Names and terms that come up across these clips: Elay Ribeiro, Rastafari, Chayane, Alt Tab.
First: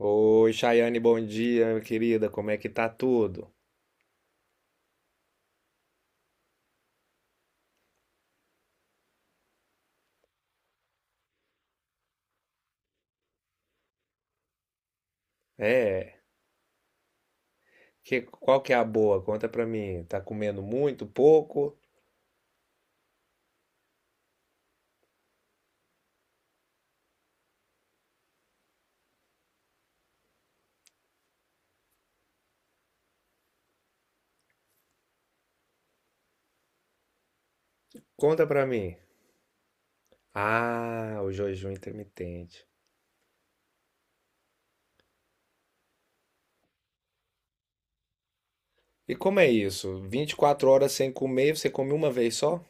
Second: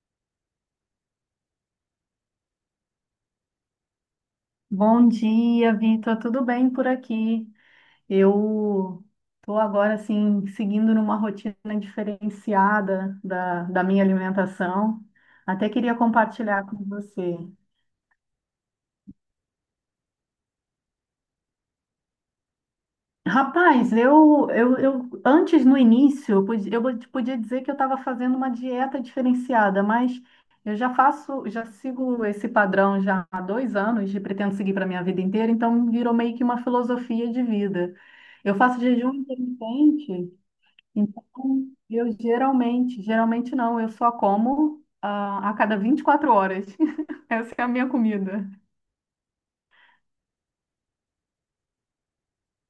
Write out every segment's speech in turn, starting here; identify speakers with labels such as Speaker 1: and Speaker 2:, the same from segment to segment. Speaker 1: Oi, Chayane, bom dia, minha querida. Como é que tá tudo?
Speaker 2: Bom dia, Vitor. Tudo bem por aqui? Eu estou agora assim seguindo numa rotina diferenciada da minha alimentação. Até queria
Speaker 1: É,
Speaker 2: compartilhar com você.
Speaker 1: qual que é a boa? Conta pra mim. Tá comendo muito, pouco?
Speaker 2: Rapaz, eu antes no início eu podia dizer que eu estava fazendo uma dieta diferenciada, mas eu já faço, já sigo esse padrão já há 2 anos e pretendo seguir para minha vida inteira, então virou meio que uma filosofia de vida.
Speaker 1: Conta
Speaker 2: Eu
Speaker 1: pra
Speaker 2: faço
Speaker 1: mim.
Speaker 2: jejum intermitente.
Speaker 1: Ah,
Speaker 2: Então,
Speaker 1: o jejum
Speaker 2: eu
Speaker 1: intermitente.
Speaker 2: geralmente, geralmente não, eu só como a cada 24 horas. Essa é a minha comida.
Speaker 1: E como é isso? 24 horas sem comer, você come uma vez só?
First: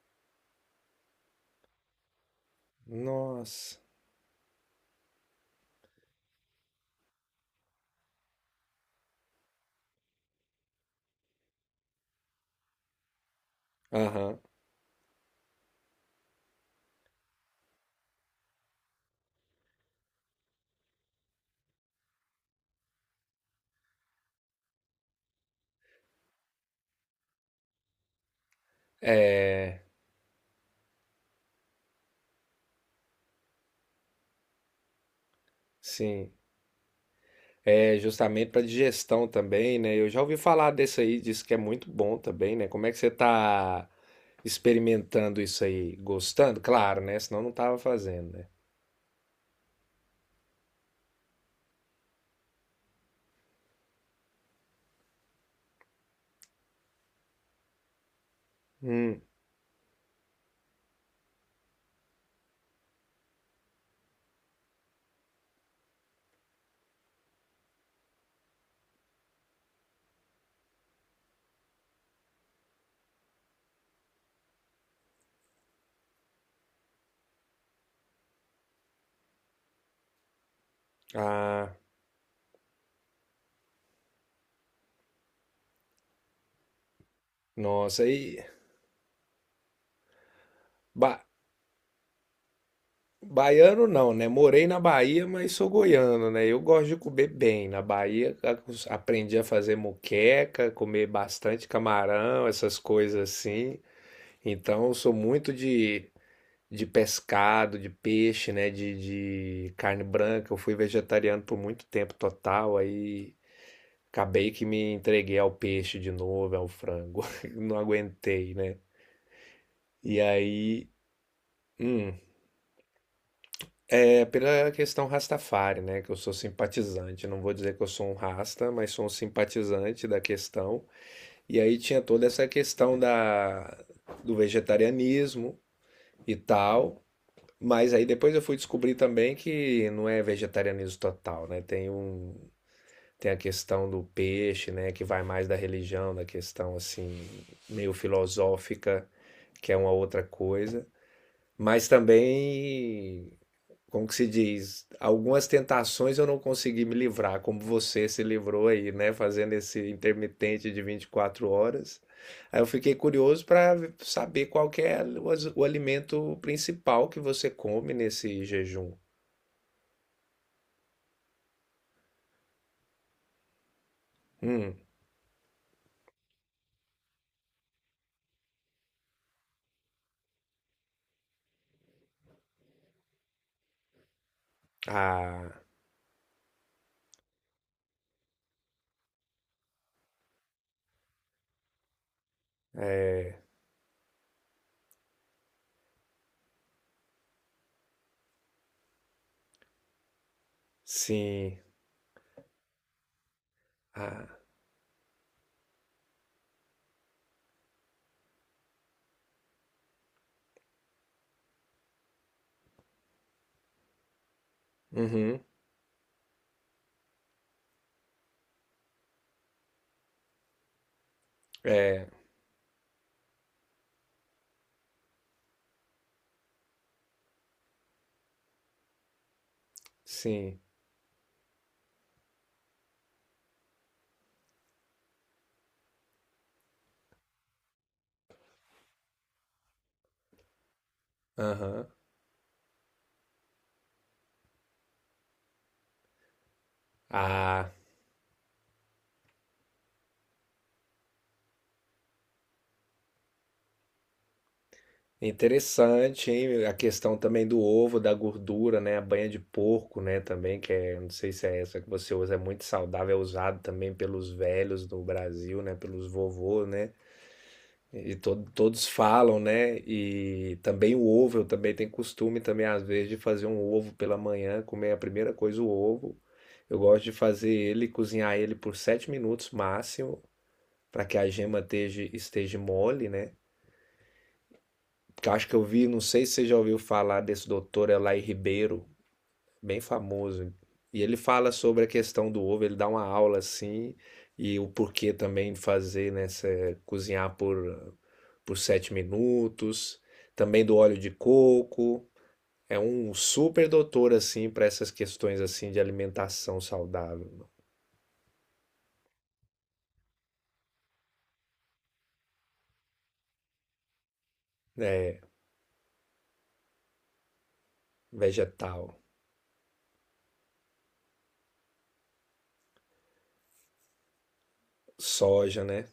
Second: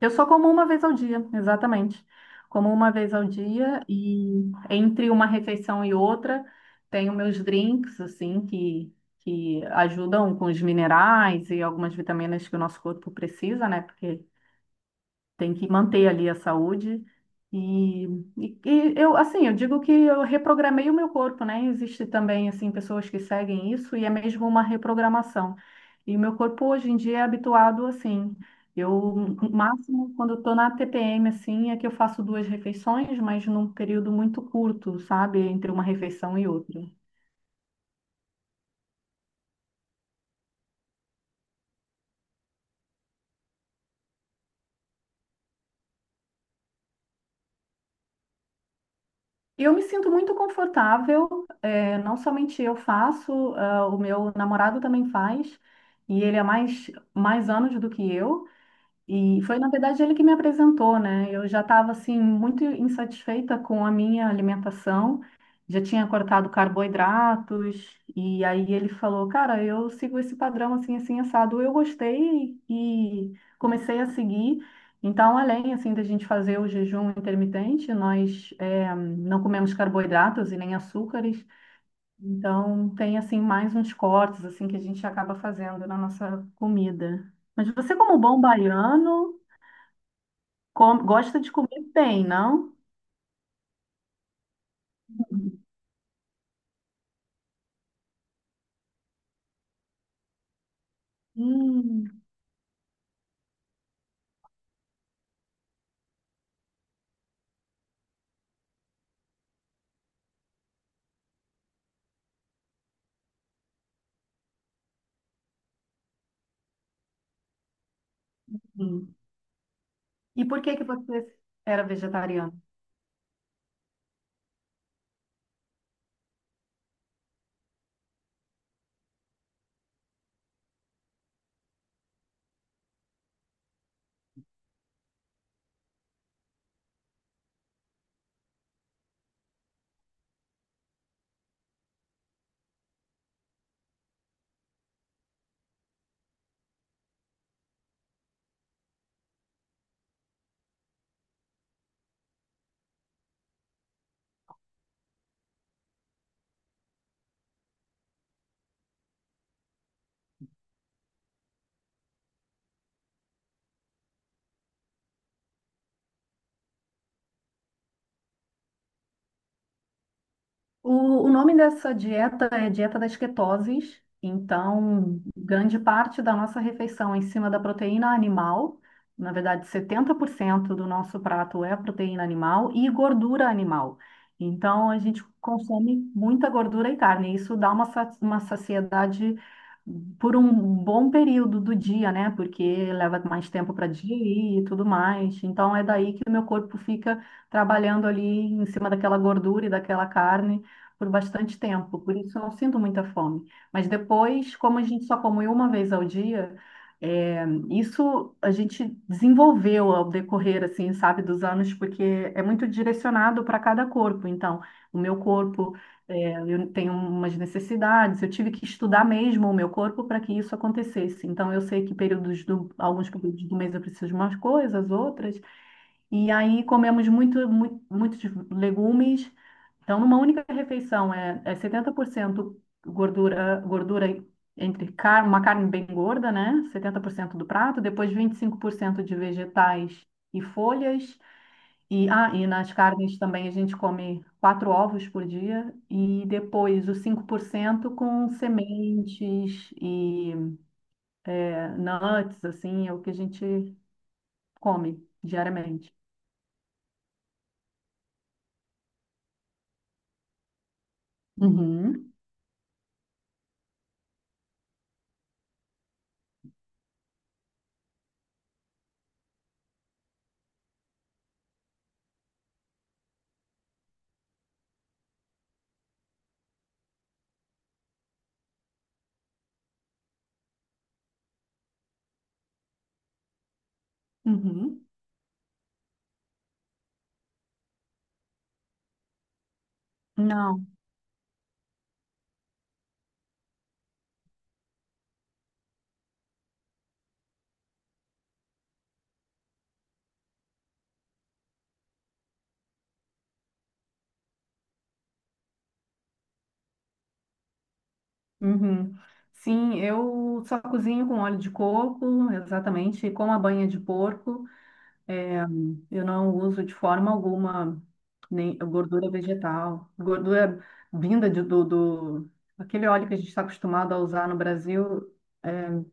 Speaker 2: Eu só como uma vez ao dia, exatamente. Como uma vez ao
Speaker 1: Nossa.
Speaker 2: dia e entre uma refeição e outra, tenho meus drinks, assim, que ajudam com os minerais e algumas vitaminas que o nosso corpo precisa, né? Porque
Speaker 1: Aham.
Speaker 2: tem que manter ali a saúde. E, e eu, assim, eu digo que eu reprogramei o meu corpo, né? Existe também, assim, pessoas que seguem isso e é mesmo uma reprogramação. E o meu corpo hoje em dia é habituado assim. Eu,
Speaker 1: É,
Speaker 2: o máximo, quando eu tô na TPM, assim, é que eu faço duas refeições, mas num período muito curto, sabe? Entre uma
Speaker 1: sim.
Speaker 2: refeição e outra.
Speaker 1: É justamente pra digestão também, né? Eu já ouvi falar desse aí, diz que é muito bom também, né? Como é que você tá experimentando isso aí? Gostando? Claro, né? Senão não tava fazendo, né?
Speaker 2: Eu me sinto muito confortável, não somente eu faço, o meu namorado também faz, e ele é mais anos do que eu.
Speaker 1: Hum,
Speaker 2: E foi, na verdade, ele que me apresentou, né? Eu já estava, assim, muito insatisfeita com a minha alimentação, já tinha cortado carboidratos, e aí ele falou, cara, eu sigo esse padrão, assim, assim, assado. Eu gostei e comecei a seguir. Então, além, assim, da gente fazer o jejum intermitente, nós não comemos carboidratos e nem açúcares.
Speaker 1: ah,
Speaker 2: Então, tem, assim, mais uns cortes, assim, que a gente acaba fazendo na nossa comida. Mas você,
Speaker 1: nossa,
Speaker 2: como
Speaker 1: aí.
Speaker 2: bom baiano...
Speaker 1: Ba
Speaker 2: gosta de comer bem, não?
Speaker 1: baiano não, né? Morei na Bahia, mas sou goiano, né? Eu gosto de comer bem. Na Bahia aprendi a fazer moqueca, comer bastante
Speaker 2: Hum.
Speaker 1: camarão, essas coisas assim. Então eu sou muito de pescado, de peixe, né? De carne branca. Eu fui vegetariano por muito tempo total, aí acabei que me entreguei ao peixe de novo, ao frango. Não aguentei, né? E
Speaker 2: E por que
Speaker 1: aí.
Speaker 2: que você era
Speaker 1: hum,
Speaker 2: vegetariano?
Speaker 1: É pela questão Rastafari, né? Que eu sou simpatizante. Não vou dizer que eu sou um rasta, mas sou um simpatizante da questão. E aí tinha toda essa questão do vegetarianismo e tal. Mas aí depois eu fui descobrir também que não é vegetarianismo total, né? Tem a questão do peixe, né? Que vai mais da religião, da questão assim, meio filosófica, que é uma outra coisa. Mas também como que se diz, algumas tentações eu não consegui me livrar, como você se livrou aí, né, fazendo esse intermitente de 24 horas. Aí eu fiquei curioso para saber qual que é o, o alimento principal que você come nesse jejum.
Speaker 2: O nome dessa dieta é dieta das ketoses.
Speaker 1: Hum,
Speaker 2: Então, grande parte da nossa refeição é em cima da proteína animal. Na verdade, 70% do nosso prato é proteína animal e gordura animal. Então, a gente
Speaker 1: ah,
Speaker 2: consome muita gordura e carne. E isso dá uma saciedade por um bom período do dia, né? Porque leva
Speaker 1: é,
Speaker 2: mais tempo para digerir e tudo mais. Então, é daí que o meu corpo fica trabalhando ali em cima daquela gordura e daquela carne por
Speaker 1: sim,
Speaker 2: bastante tempo, por isso eu não sinto muita fome. Mas
Speaker 1: ah,
Speaker 2: depois, como a gente só come uma vez ao dia, é, isso a gente desenvolveu ao decorrer, assim, sabe, dos anos, porque é muito direcionado para cada corpo. Então, o meu
Speaker 1: uhum,
Speaker 2: corpo, é, eu tenho umas necessidades, eu tive que estudar mesmo o meu corpo para que isso acontecesse. Então, eu sei que
Speaker 1: é,
Speaker 2: períodos do, alguns períodos do mês eu preciso de umas coisas, outras. E aí comemos muito, muito, muitos legumes então, numa única
Speaker 1: sim,
Speaker 2: refeição, é 70% gordura entre car uma carne bem gorda, né? 70% do prato, depois 25% de vegetais e folhas.
Speaker 1: aham,
Speaker 2: E nas carnes também a gente come quatro ovos por dia, e depois os
Speaker 1: ah.
Speaker 2: 5% com sementes e é, nuts, assim, é o que a gente come diariamente.
Speaker 1: Interessante, hein? A questão também do ovo, da gordura, né? A banha de porco, né? Também, que é, não sei se é essa que você
Speaker 2: Uhum,
Speaker 1: usa, é muito saudável, é usado também pelos velhos do Brasil, né? Pelos vovôs, né? E todos falam, né? E também o ovo, eu também tenho costume também, às vezes, de fazer um ovo pela manhã, comer a primeira coisa o ovo. Eu gosto de fazer ele, cozinhar ele por 7 minutos máximo, para que a gema esteja, mole, né?
Speaker 2: uhum.
Speaker 1: Que eu acho que eu vi, não sei se você já ouviu falar desse doutor Elay Ribeiro, bem famoso.
Speaker 2: Não.
Speaker 1: E ele fala sobre a questão do ovo, ele dá uma aula assim, e o porquê também de fazer, né, cozinhar por 7 minutos, também do óleo de coco. É um super doutor assim para essas questões assim de alimentação saudável,
Speaker 2: Uhum. Sim, eu só cozinho com óleo de coco, exatamente, com a banha de porco.
Speaker 1: né,
Speaker 2: É, eu não uso de forma alguma nem
Speaker 1: vegetal,
Speaker 2: gordura vegetal, gordura vinda do aquele óleo que a gente está acostumado a usar no Brasil.
Speaker 1: soja,
Speaker 2: É,
Speaker 1: né?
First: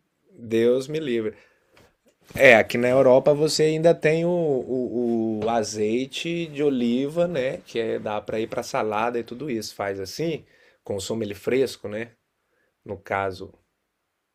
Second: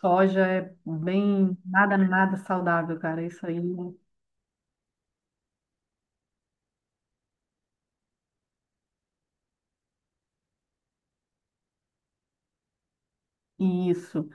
Speaker 2: soja é
Speaker 1: Deus me livre.
Speaker 2: bem nada, nada
Speaker 1: É, aqui na
Speaker 2: saudável, cara.
Speaker 1: Europa
Speaker 2: Isso aí,
Speaker 1: você ainda tem o azeite de oliva, né? Que é, dá para ir para salada e tudo isso. Faz assim, consome ele fresco, né? No caso.
Speaker 2: isso.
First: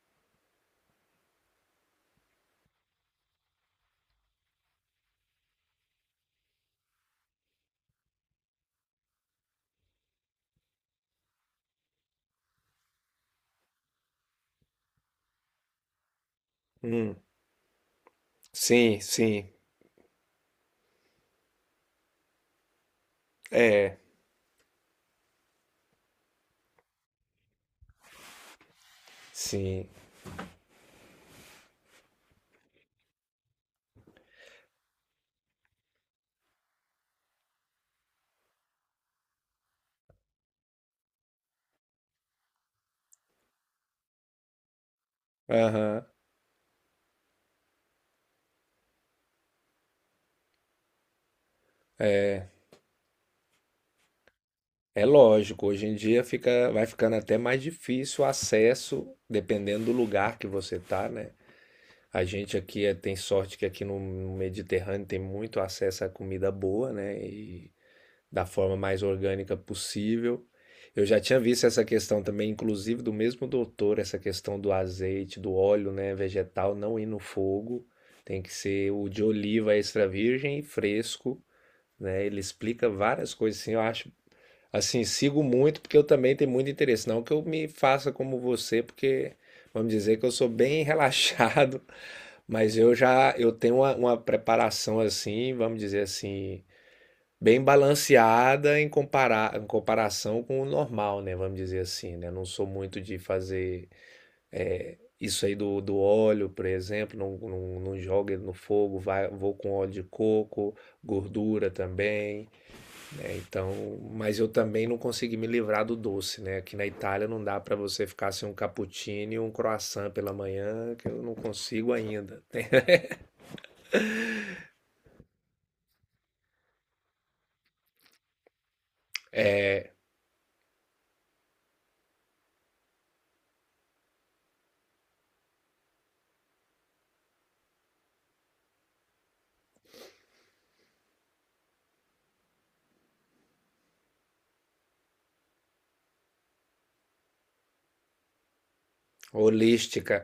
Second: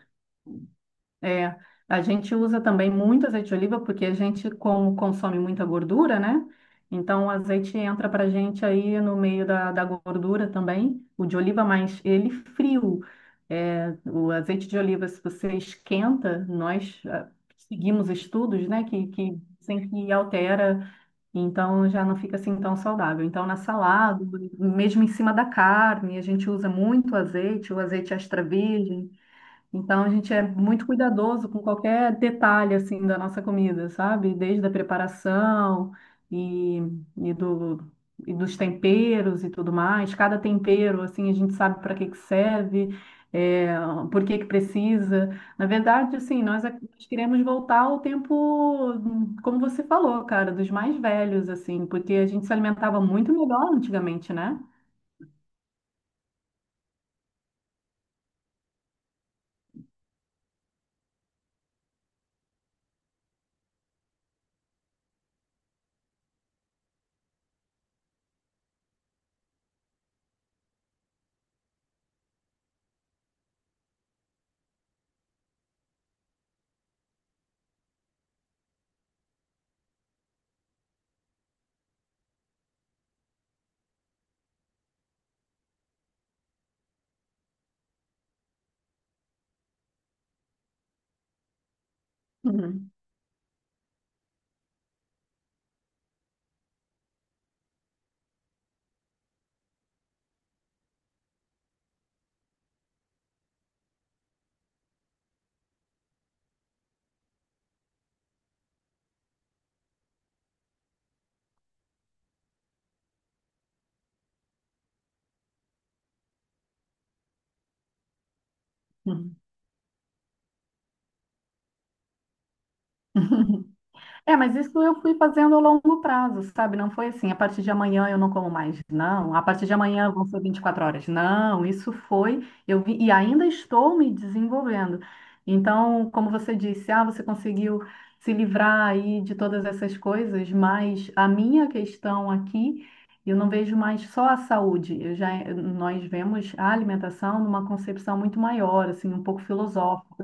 Speaker 2: É, a gente usa também muito azeite de oliva porque a gente, como consome muita gordura, né? Então o azeite entra pra gente aí no meio da gordura também, o de oliva, mas ele frio. É, o azeite de oliva, se você esquenta, nós
Speaker 1: Hum,
Speaker 2: seguimos estudos, né,
Speaker 1: sim,
Speaker 2: que
Speaker 1: sim.
Speaker 2: dizem que altera, então já não fica assim tão saudável. Então na
Speaker 1: É,
Speaker 2: salada, mesmo em cima da carne, a gente usa muito azeite, o azeite extra virgem.
Speaker 1: sim.
Speaker 2: Então a gente é muito cuidadoso com qualquer detalhe assim da nossa comida, sabe? Desde a preparação e, e do e dos temperos e tudo mais. Cada tempero assim a gente sabe para que que serve, é, por que que precisa. Na
Speaker 1: Aham.
Speaker 2: verdade, assim, nós queremos voltar ao tempo, como você falou, cara, dos mais velhos assim, porque a gente se alimentava muito melhor antigamente, né?
Speaker 1: É lógico, hoje em dia fica, vai ficando até mais difícil o acesso, dependendo do lugar que você tá, né? A gente aqui tem sorte que aqui no Mediterrâneo tem muito acesso à comida boa, né? Da forma mais orgânica possível. Eu já tinha visto essa questão também, inclusive do mesmo doutor, essa questão do azeite, do óleo, né, vegetal não ir no fogo, tem que ser o de oliva extra virgem e fresco, né? Ele explica várias coisas assim, eu acho, assim, sigo muito porque eu também tenho muito interesse, não que eu me faça como você, porque vamos dizer que eu sou bem relaxado, mas eu já eu tenho uma preparação assim, vamos dizer assim, bem balanceada em em comparação com o normal, né? Vamos dizer assim, né? Não sou muito de fazer é, isso aí do, óleo, por exemplo, não jogo ele no fogo, vou com óleo de coco, gordura também, né? Então, mas eu também não consegui me livrar do doce, né? Aqui na Itália não dá para você ficar sem um cappuccino
Speaker 2: Uhum.
Speaker 1: e um croissant pela manhã, que eu não consigo ainda. Tem-
Speaker 2: É, mas isso eu fui fazendo a longo prazo, sabe? Não foi assim, a partir de amanhã eu não como mais, não. A partir de amanhã vão ser 24 horas. Não, isso foi, eu vi, e ainda estou me desenvolvendo. Então, como você disse, você conseguiu se livrar aí de todas essas coisas, mas a minha questão aqui, eu não vejo mais só a saúde. Eu já, nós vemos a alimentação numa concepção muito maior, assim, um pouco
Speaker 1: Holística,
Speaker 2: filosófica.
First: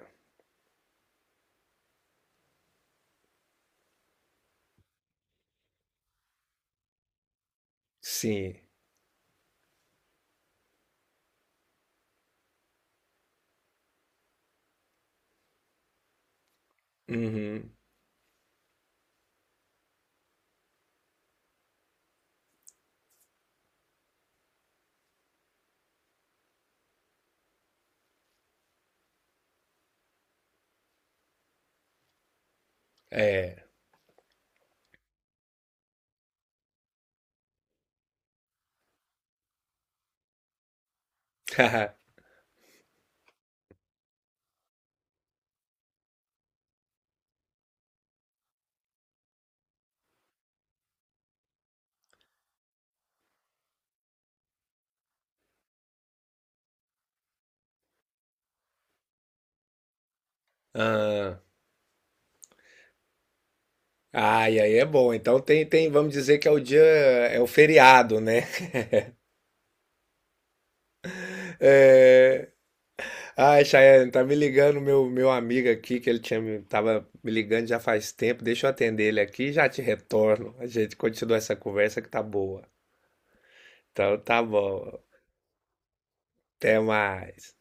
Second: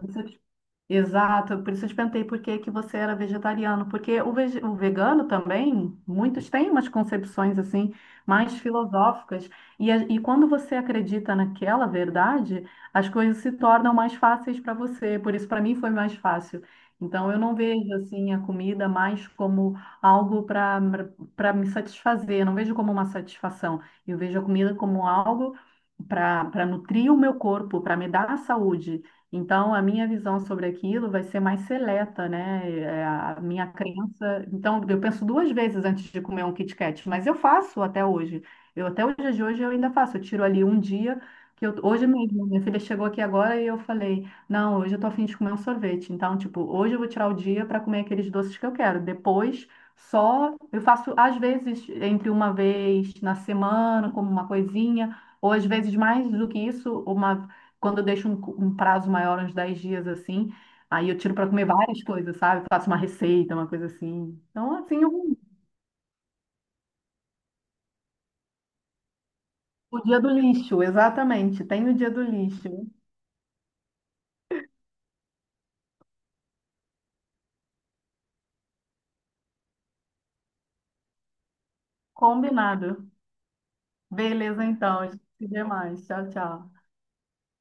Speaker 2: Exato, por isso eu te perguntei por que que você era vegetariano, porque o vegano também, muitos têm umas concepções assim,
Speaker 1: sim.
Speaker 2: mais filosóficas, e quando você acredita naquela verdade, as coisas se tornam mais fáceis para você, por isso para mim foi mais fácil. Então eu não
Speaker 1: Uhum.
Speaker 2: vejo assim a comida mais como algo para me satisfazer, não vejo como uma satisfação, eu vejo a comida como algo para nutrir o meu corpo, para me dar saúde. Então, a minha visão sobre aquilo vai ser mais seleta, né? É, a
Speaker 1: É.
Speaker 2: minha crença. Então, eu penso duas vezes antes de comer um Kit Kat, mas eu faço até hoje. Eu até o dia de hoje eu ainda faço. Eu tiro ali um dia que eu, hoje mesmo, minha filha chegou aqui agora e eu falei: "Não, hoje eu tô afim de comer um sorvete". Então, tipo, hoje eu vou tirar o dia para comer aqueles doces que eu quero. Depois, só eu faço às vezes entre uma vez na semana, como uma coisinha ou às vezes mais do que isso, uma quando eu deixo um prazo maior, uns 10 dias assim, aí eu tiro
Speaker 1: Ah.
Speaker 2: para comer várias coisas, sabe? Faço uma receita, uma coisa assim.
Speaker 1: Ah, e
Speaker 2: Então,
Speaker 1: aí é
Speaker 2: assim,
Speaker 1: bom.
Speaker 2: o,
Speaker 1: Então vamos dizer que é o dia, é o feriado, né?
Speaker 2: o dia do lixo, exatamente. Tem o dia do
Speaker 1: É...
Speaker 2: lixo.
Speaker 1: Ai, Chayane, tá me ligando meu amigo aqui, que ele tinha, tava me ligando já faz tempo. Deixa eu atender ele aqui e já te retorno. A gente continua essa conversa que tá boa.
Speaker 2: Combinado.
Speaker 1: Então tá
Speaker 2: Beleza,
Speaker 1: bom.
Speaker 2: então. A gente se vê mais. Tchau, tchau.
Speaker 1: Até mais.